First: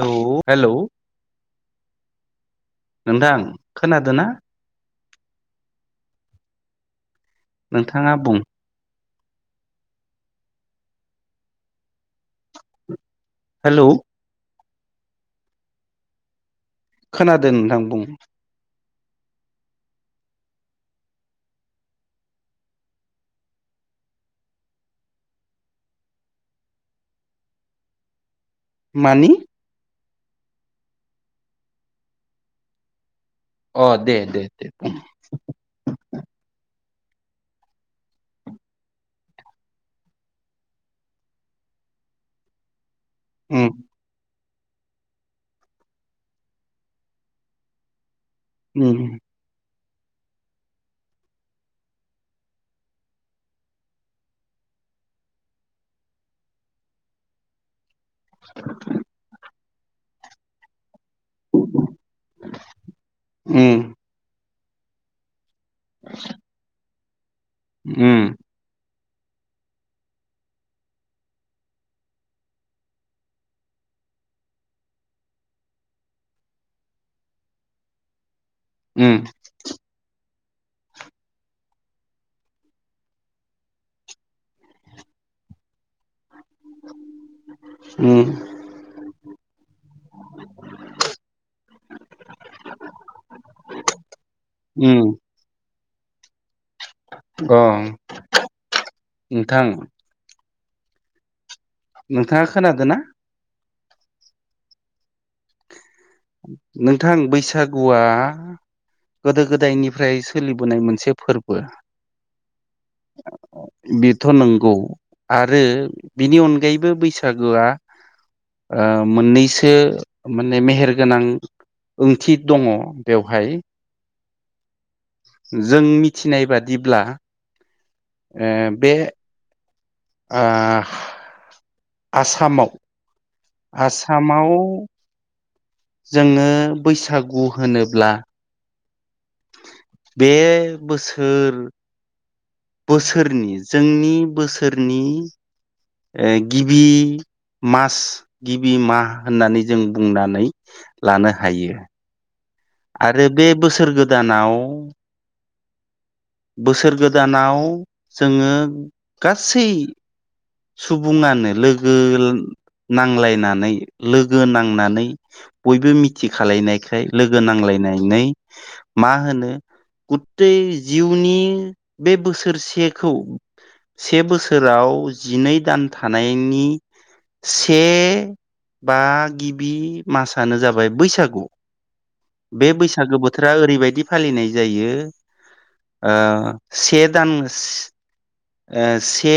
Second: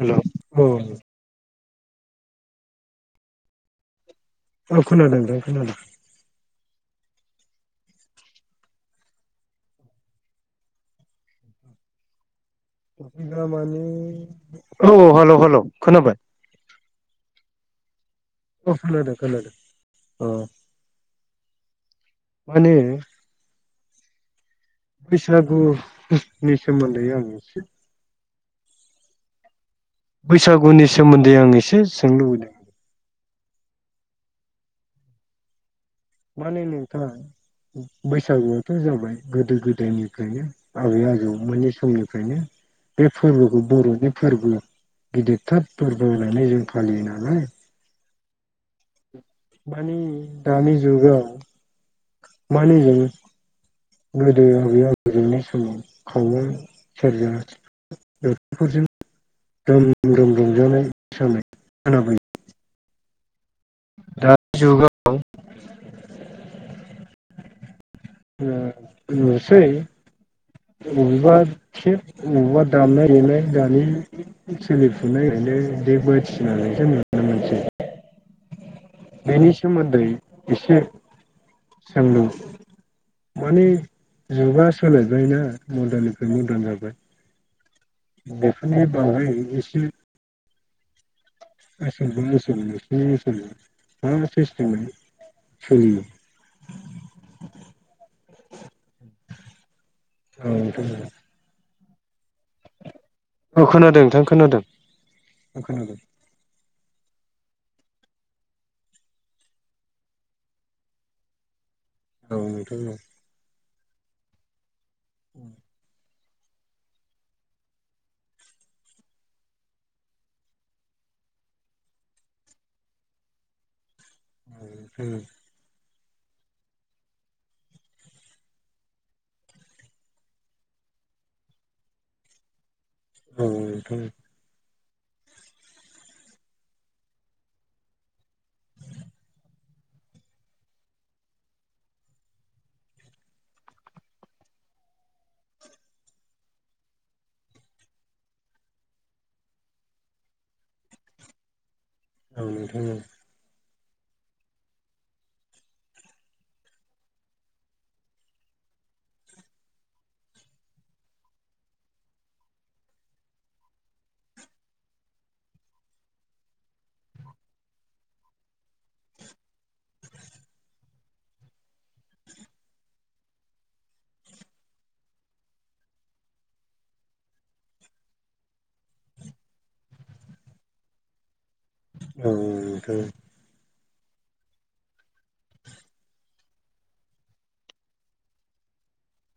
Hello औ hello नोंथां खोनादों ना। औ खोनादों नोंथां खोनादों। नोंथांङा बुं हेलौ [unintelligible] औ हेल' हेल' खोनाबाय। खोनादों नोंथां बुं। औ खोनादों खोनादों अ। मानि बैसागु नि सोमोन्दै आं एसे मानि। बैसागुनि सोमोन्दै आं एसे सोंनो लुबैदों। अ दे दे दे। [unintelligible] बैसागुआथ' जाबाय गोदो गोदायनिफ्रायनो आबै आजौ मोननि समनिफ्रायनो। बे फोरबोखौ उम बर'नि फोरबो। गिदिरथार फोरबो होनानै जों फालियो नालाय। उम। मानि दानि जुगाव मानि जोबो। गोदो हबेयाव हजोबनाय समाव खावो सेरजा [unintelligible] थ'फोरजों रोम रोम रंजानाय। समायाब [unintelligible] उम। जुगाव। [unintelligible] उम [unintelligible] बबेबा खेब बबेबा दामनाय देनाय दानि सोलिफुनाय। बिनो दे बथि होननानैसो नुनो मोनसै। उम बेनि सोमोन्दै एसे। सोंदों माने जुगा सोलायबायना मदनि। दान जाबाय उम बेफोरनि बागायै एसे। [unintelligible] उम सोलियो। अ नोंथां। [unintelligible] नोंथाङा खोनादों ना। अ खोनादों नोंथां खोनादों खोनादों। नोंथां बैसागुआ। गोदो गोदायनिफ्राय सोलिबोनाय मोनसे फोरबो। औ नोंथां औ। बिथ'नांगौ आरो। बिनि अनगायैबो बैसागोआ ओ मोननैसो माने मेहेर गोनां ओंथि दङ बेवहाय जों मिथिनाय बादिब्ला ओ बे ओ आसामाव औ नोंथां औ नोंथां आसामाव जोङो बैसागु होनोब्ला बे बोसोर बोसोरनि जोंनि बोसोरनि ओ गिबि मास गिबि मा होननानै जों बुंनानै लानो हायो औ आरो बे बोसोर गोदानाव बोसोर गोदानाव जोङो गासै सुबुङानो लोगो। नांलायनानै लोगो नांनानै बयबो मिथि खालायनायखाय लोगो नांलाय। नानै मा‌ मोनो गथे। जिउनि बे बोसोरसेखौ से बोसोराव। जिनै दान थानायनि। से बा गिबि मासानो जाबाय बैसागु। औ बे नोंथां बैसागो बोथोरा ओरैबायदि। दि फालिनाय जायो ओ से दान ओ से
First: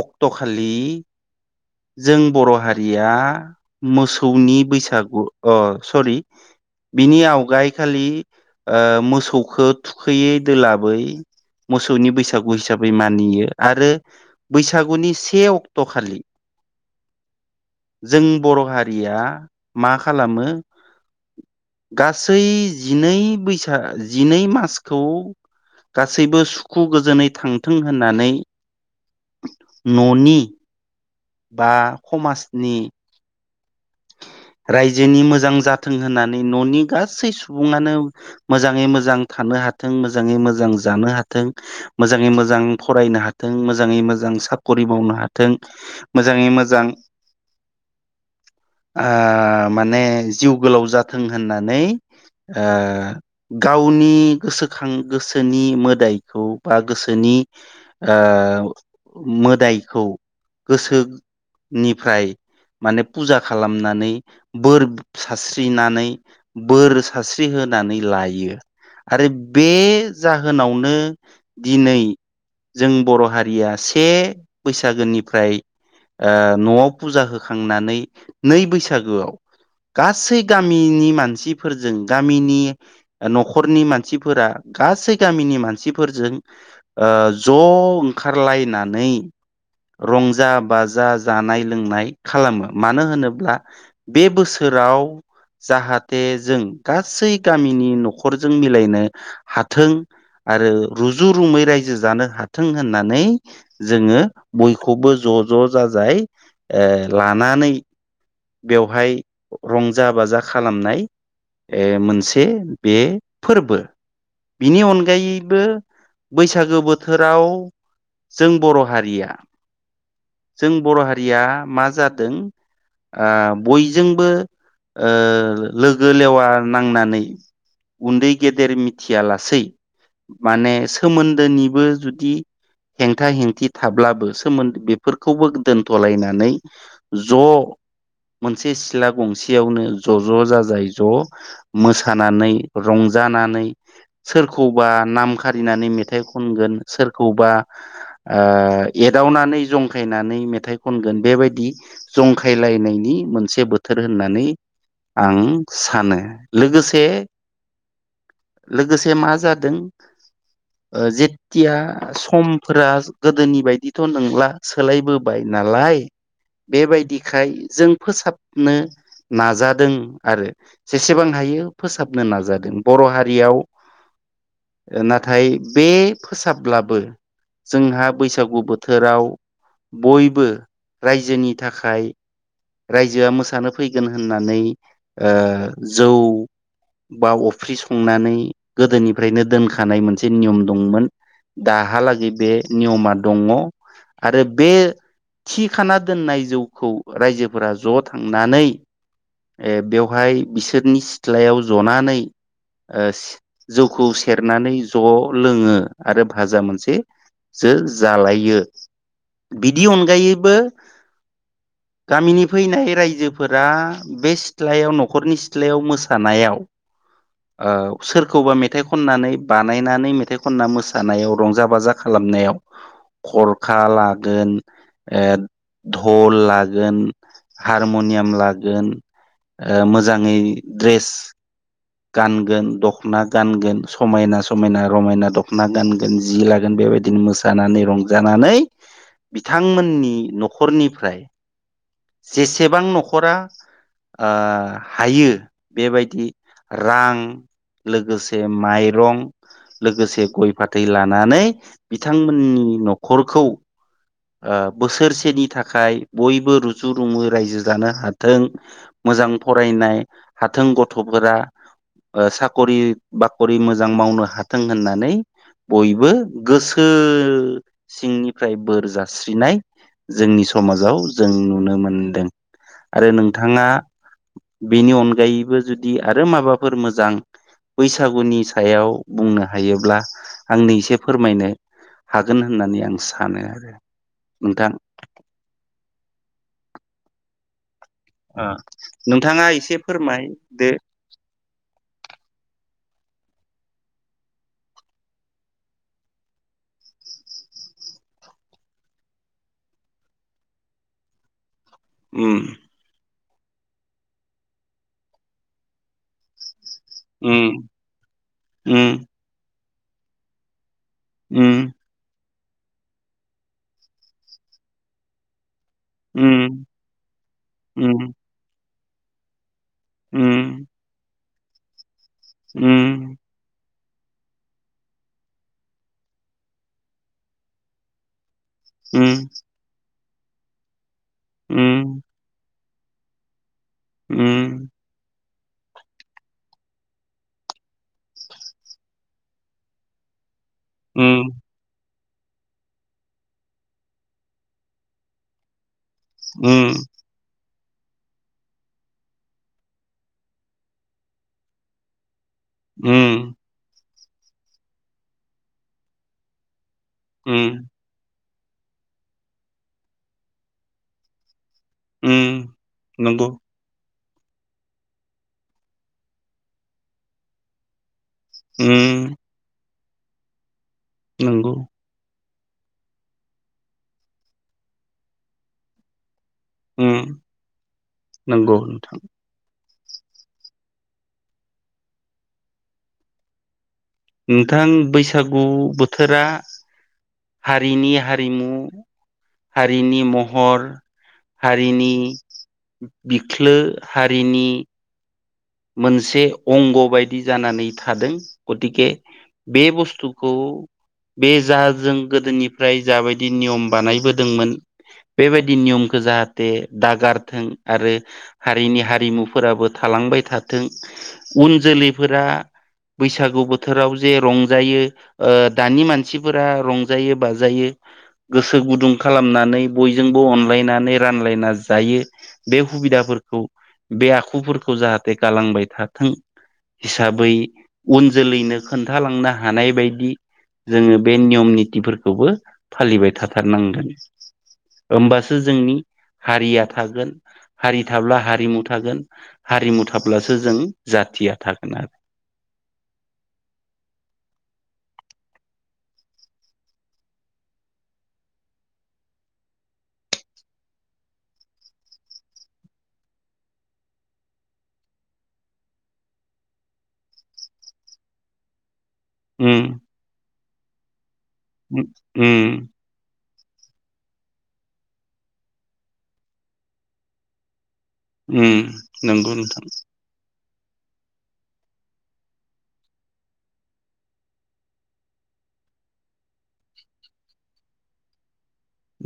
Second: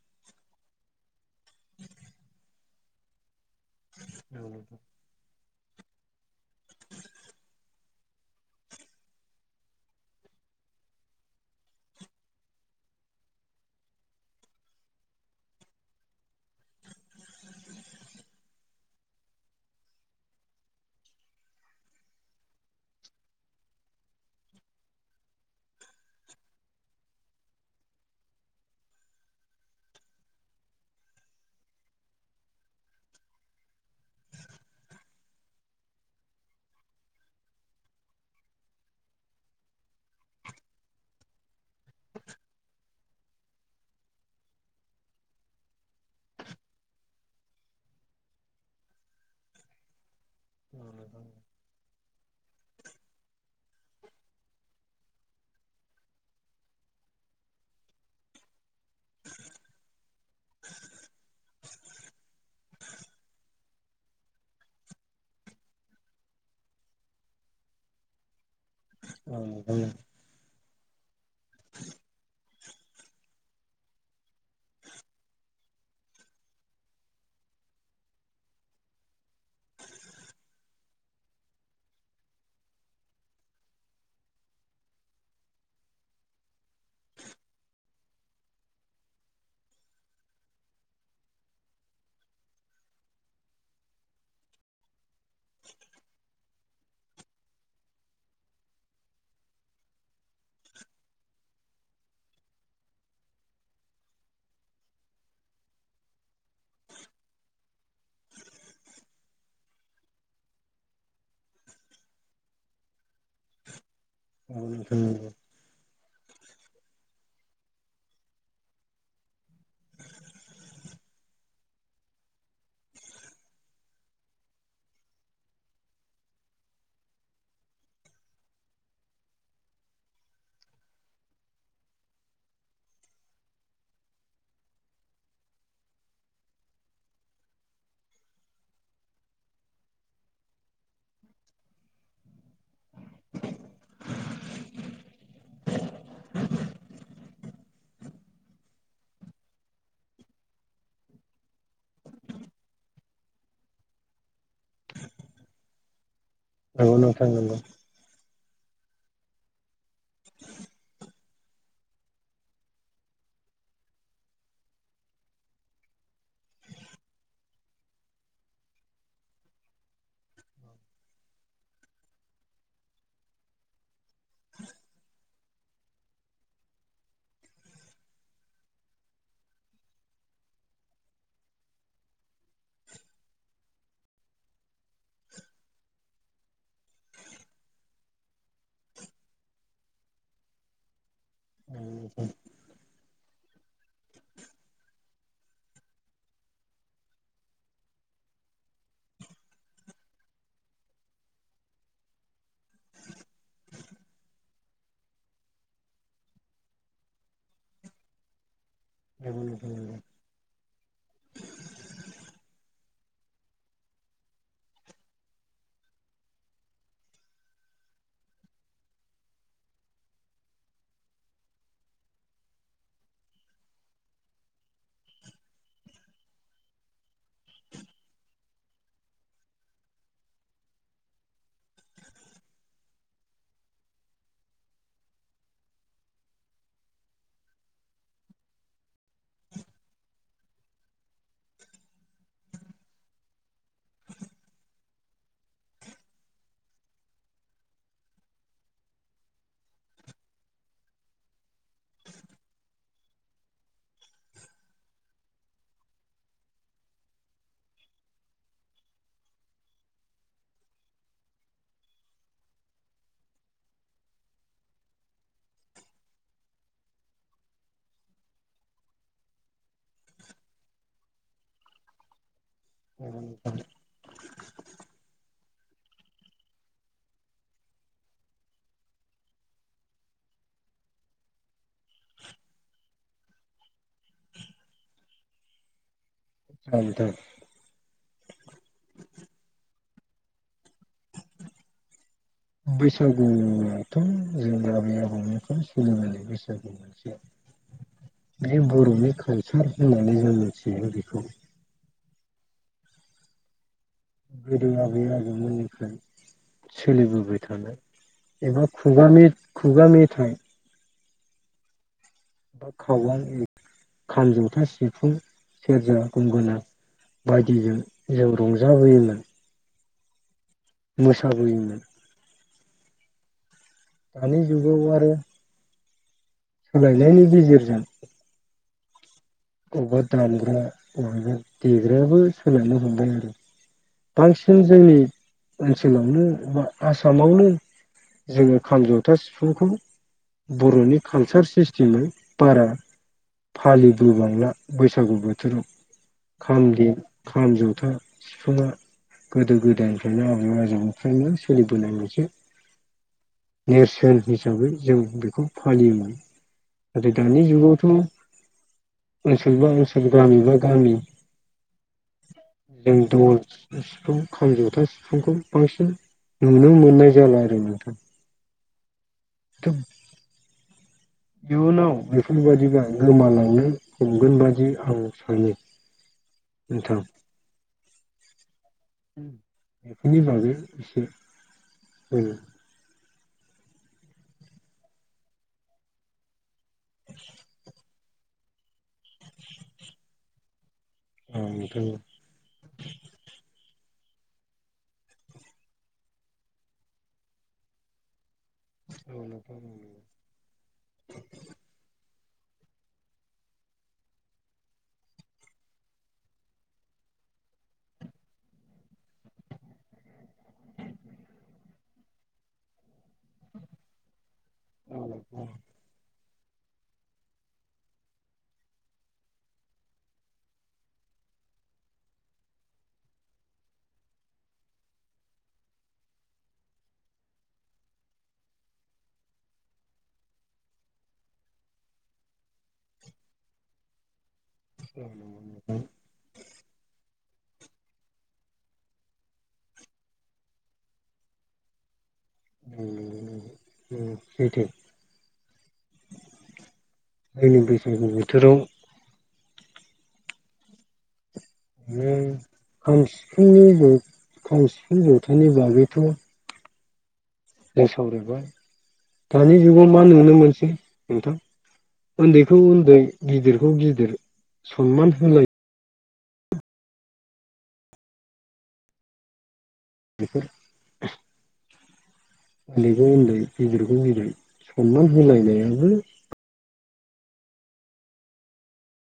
अक्ट' खालि जों बर' हारिया मोसौनि बैसागु अ सरि बिनि आवगाय खालि ओ मोसौखौ थुखैयै दोलाबै मोसौनि बैसागु हिसाबै मानियो आरो बैसागुनि से अक्ट' खालि जों बर' हारिया मा खालामो गासै जिनै बैसाग जिनै मासखौ गासैबो सुखु गोजोनै थांथों होननानै न'नि बा समाजनि [unintelligible] रायजोनि मोजां जाथों होननानै न'नि गासै सुबङानो मोजाङै मोजां था- नों हाथों मोजांयै मोजां जानो हाथों मोजांयै मोजां फरायनो हाथों मोजांयै मोजां साख्रि मावनो हाथों मोजाङै मोजां [unintelligible] ओ माने जिउ गोलाव जाथों होननानै ओ गावनि गोसोखां गोसोनि मोदायखौ बा गोसोनि ओ मोदायखौ गोसोनिफ्राय माने फुजा खालामनानै बोर सारस्रिनानै बोर सारस्रि होनानै लायो आरो बे जाहोनावनो दिनै जों बर' हारिया से बैसागोनिफ्राय ओ न'आव फुजा होखांनानै नै बैसागोआव गासै गामिनि मानसिफोरजों गामिनि न'खरनि मानसिफोरा गासै गामिनि मानसिफोरजों ओ ज' ओंखारलायनानै रंजा बाजा जानाय लोंनाय खालामो मानो होनो- ब्ला बे बोसोराव जाहाथे जों गासै गामिनि न'खरजों मिलायनो हाथों आरो रुजु रुमै रायजो जानो हाथों होननानै जोंङो बयखौबो ज' ज' जाजाय ओ लानानै बेवहाय रंजा बाजा खालामनाय ए मोनसे बे फोरबो औ बिनि नोंथां नंगौ अनगायैबो बैसागो बोथोराव जों बर' हारिया जों बर' हारिया मा जादों ओ बयजोंबो ओ लोगो लेवा नांनानै उन्दै गेदेर मिथियालासै माने सोमोन्दोनिबो जुदि हेंथा हेंथि थाब्लाबो सोमोन्दो बेफोरखौबो दोनथ'लायनानै ज' [inaudible] मोनसे सिला गंसेयावनो ज' ज' जाजाय ज' मोसानानै रंजानानै नानै सोरखौबा नाम खारिनानै मेथाइ खनगोन सोरखौबा ओ एदावनानै जंखायनानै मेथाइ खनगोन बेबायदि जंखा खायलायनायनि मोनसे बोथोर होननानै आं सानो । नंगौ नोंथां नंगौ लोगोसे मा जादों जेथिया समफोरा गोदोनि बायदिथ' नंला सोलायबोबाय नालाय बेबायदि खाय जों फोसाबनो नाजादों आरो जेसेबां हायो फोसाबनो नाजादों बर' हारियाव [inaudible] नाथाय बे फोसाब्लाबो जोंहा बैसागु बोथोराव बयबो रायजोनि थाखाय रायजोआ मोसानो फैगोन होननानै ओ जौ बा अफ्रि संनानै गोदोनिफ्रायनो दोनखानाय मोनसे नियम दंमोन । दाहालागै बे नियमा दङ आरो बे थि खाना दोननाय जौखौ रायजोफोरा ज' थांनानै बेवहाय बिसोरनि सिथ्लायाव जनानै ओ से जौखौ सेरनानै ज' लोङो आरो भाजा मोनसे जो जालायो बिदि अनगायैबो गामिनि फैनाय रायजोफोरा बे सिथ्लायाव न'खरनि सिथ्लायाव मोसानायाव [inaudible] ओ सोरखौबा मेथाइ खननानै बानायनानै मेथाइ खनना मोसानायाव रंजा बाजा खालाम नायाव खरखा लागोन ओ धल लागोन । हारमुनियाम लागोन ओ मोजाङै ड्रेस गानगोन दख'ना गानगोन समायना समायना रमायना दख'ना गानगोन जि लागोन बे बेबायदिनो मोसानानै रंजानानै बिथांमोननि न'खरनिफ्राय जेसेबां न'खरा ओ हायो बेबायदि रां लोगोसे माइरं लोगोसे गय फाथै लानानै बिथांमोननि नख'रखौ ओ बोसोरसेनि थाखाय बयबो रुजु रुमु रायजो जानो हाथों मोजां फरायनाय हाथों गथ'फोरा साखरि बाखरि मोजां मावनो हाथों होननानै बयबो गोसो सिंनिफ्राय बोर जास्रिनाय जोंनि समाजाव जों नुनो मोनदों । आरो नंगौ नोंथांङा नोंथां बेनि अनगायैबो जुदि आ रो माबाफोर मोजां बैसागुनि सायाव बुंनो हायोब्ला आंनो एसे फोरमायनो हागोन होननानै आं सानो आरो नोंथां उम नोंथां नोंथाङा एसे फोरमायदो। बैसागुआथ' जोंनि आबै आबौनिफ्राय सोलिनाय बैसागु मोनसे बे बर'नि कालचार होननानै जों मिथियो बेखौ उम गोदो आबै आबैमोननिफ्राय सोलिबोबाय उम थानाय एबा उम खुगा खुगा मेथाइ उम बा खावां खाम जथा सिफुं सेरजा गंगोना उम बायदिजों उम जों रंजाबोयोमोन। उम बैसागुनिमोन उम दानि जुगावबो आरो सोलायनायनि गेजेरजों उम बबेवबा दानग्रा बबबा उम देग्रायाबो सोलायनो मोनबाय आरो बांसिन उम जोंनि ओनसोलावनो बा आसामावनो जोङो खाम जथा सिफुंखौ बर'नि उम कालचार सिस्टेमै बारा फालिबोबांला बैसागु बोथोराव उम खामनि खाम जथा सिफुङा गोदो गोदायनिफ्रायनो आबै आजौनिफ्रायनो सोलिबोनाय मोनसो उम नेरसोन हिसाबै जों बेखौ फालियोमोन नाथाय दानि उम जुगावथ' ओनसोल बा ओनसोल गामि बा गामि उम जों नंगौ दल सिफुं खाम जथा सिफुंखौ बांसिन नुनो मोननाय जाला आरो नोंथां उम नंगौ इउनाव बेफोरबाददिबा गोमालांनो हमगोन बादि आं सानो नोंथां उम नंगौ बेफोरनि बागै एसे हो नोंथां बैसागु बोथोरा हारिनि हारि रिमु हारिनि महर नोंथां। हारिनि बिख्लो हारिनि मोनसे अंग' बायदि जानानै थादों गथिखे औ नोंथां। औ नोंथां। बे बुस्थुखौ बे जाजों गोदोनिफ्राय जाबायदि नियम बानायबोदोंमोन बेबायदि नियमखौ जाहाथे दागारथों आरो हारिनि हारिमुफोराबो थाल लांबाय थाथों उन जोलैफोरा बैसागु बोथोराव जे रंजायो औ नोंथां। औ नोंथां। दानि मानसि फोर रंजायो बाजायो गोसो गुदुं खालामनानै बयजोंबो अनलायनानै रान सालायना जायो बे सुबिदाफोरखौ बे आखुफोरखौ जाहाथे दे गालांबाय थाथों हिसाबै उन जोलैनो खोन्थालांनो हानाय बायदि जोङो बे नियम नितिफोरखौबो फालिबाय थाथारनांगोन। औ होमबासो जोंनि नोंथां। हारिया थागोन हारि थाब्ला हारिमु थागोन हारिमु थाब्लासो जों जाथिया थागोन आरो [unintelligible] जोंनि बैसागु बोथोराव। [unintelligible] जों सावरायबाय दानि उम जुगाव मा नुनो मोनसै नोंथां उम उन्दैखौ उन्दै गिदिरखौ गिदिर सनमान होलाय उम नंगौ नोंथां [inaudible] उन्दैखौ उन्दै गिदिरखौ गिदिर सनमान होलायनायाबो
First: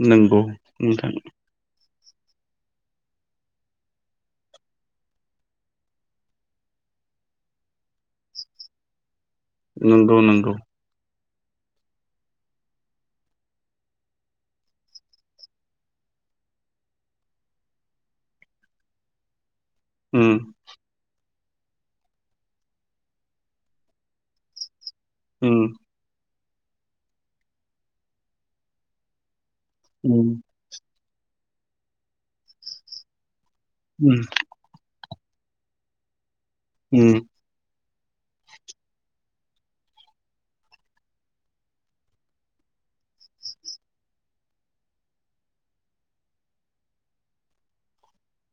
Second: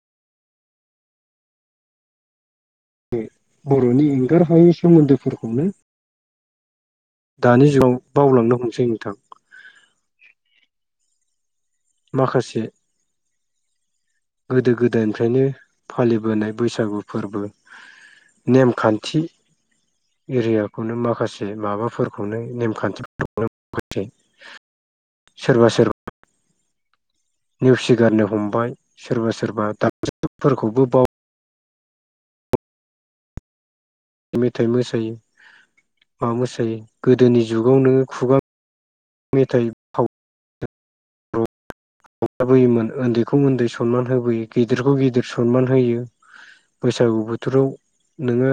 नंगौ नोंथां बे बर'नि एंगार हायै सोमोन्दोफोरखौनो दानि जुगाव बावलांनो हमसै नोंथां। नोंंगौ नंगौ माखासे गोदो गोदायनिफ्रायनो फालिबोनाय बैसागु फोरबो नेमखान्थि उम एरियाखौनो उम माखासे [inaudible] [unintelligible] मेथाइ मोसायो मा मोसायो गोदोनि जुगाव नोङो खुगा [unintelligible] [unintelligible] बैसागु बोथोराव नोङो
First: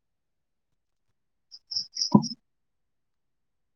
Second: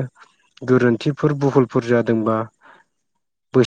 गोरोन्थिफोर बुहुल फुर जादोंबा बै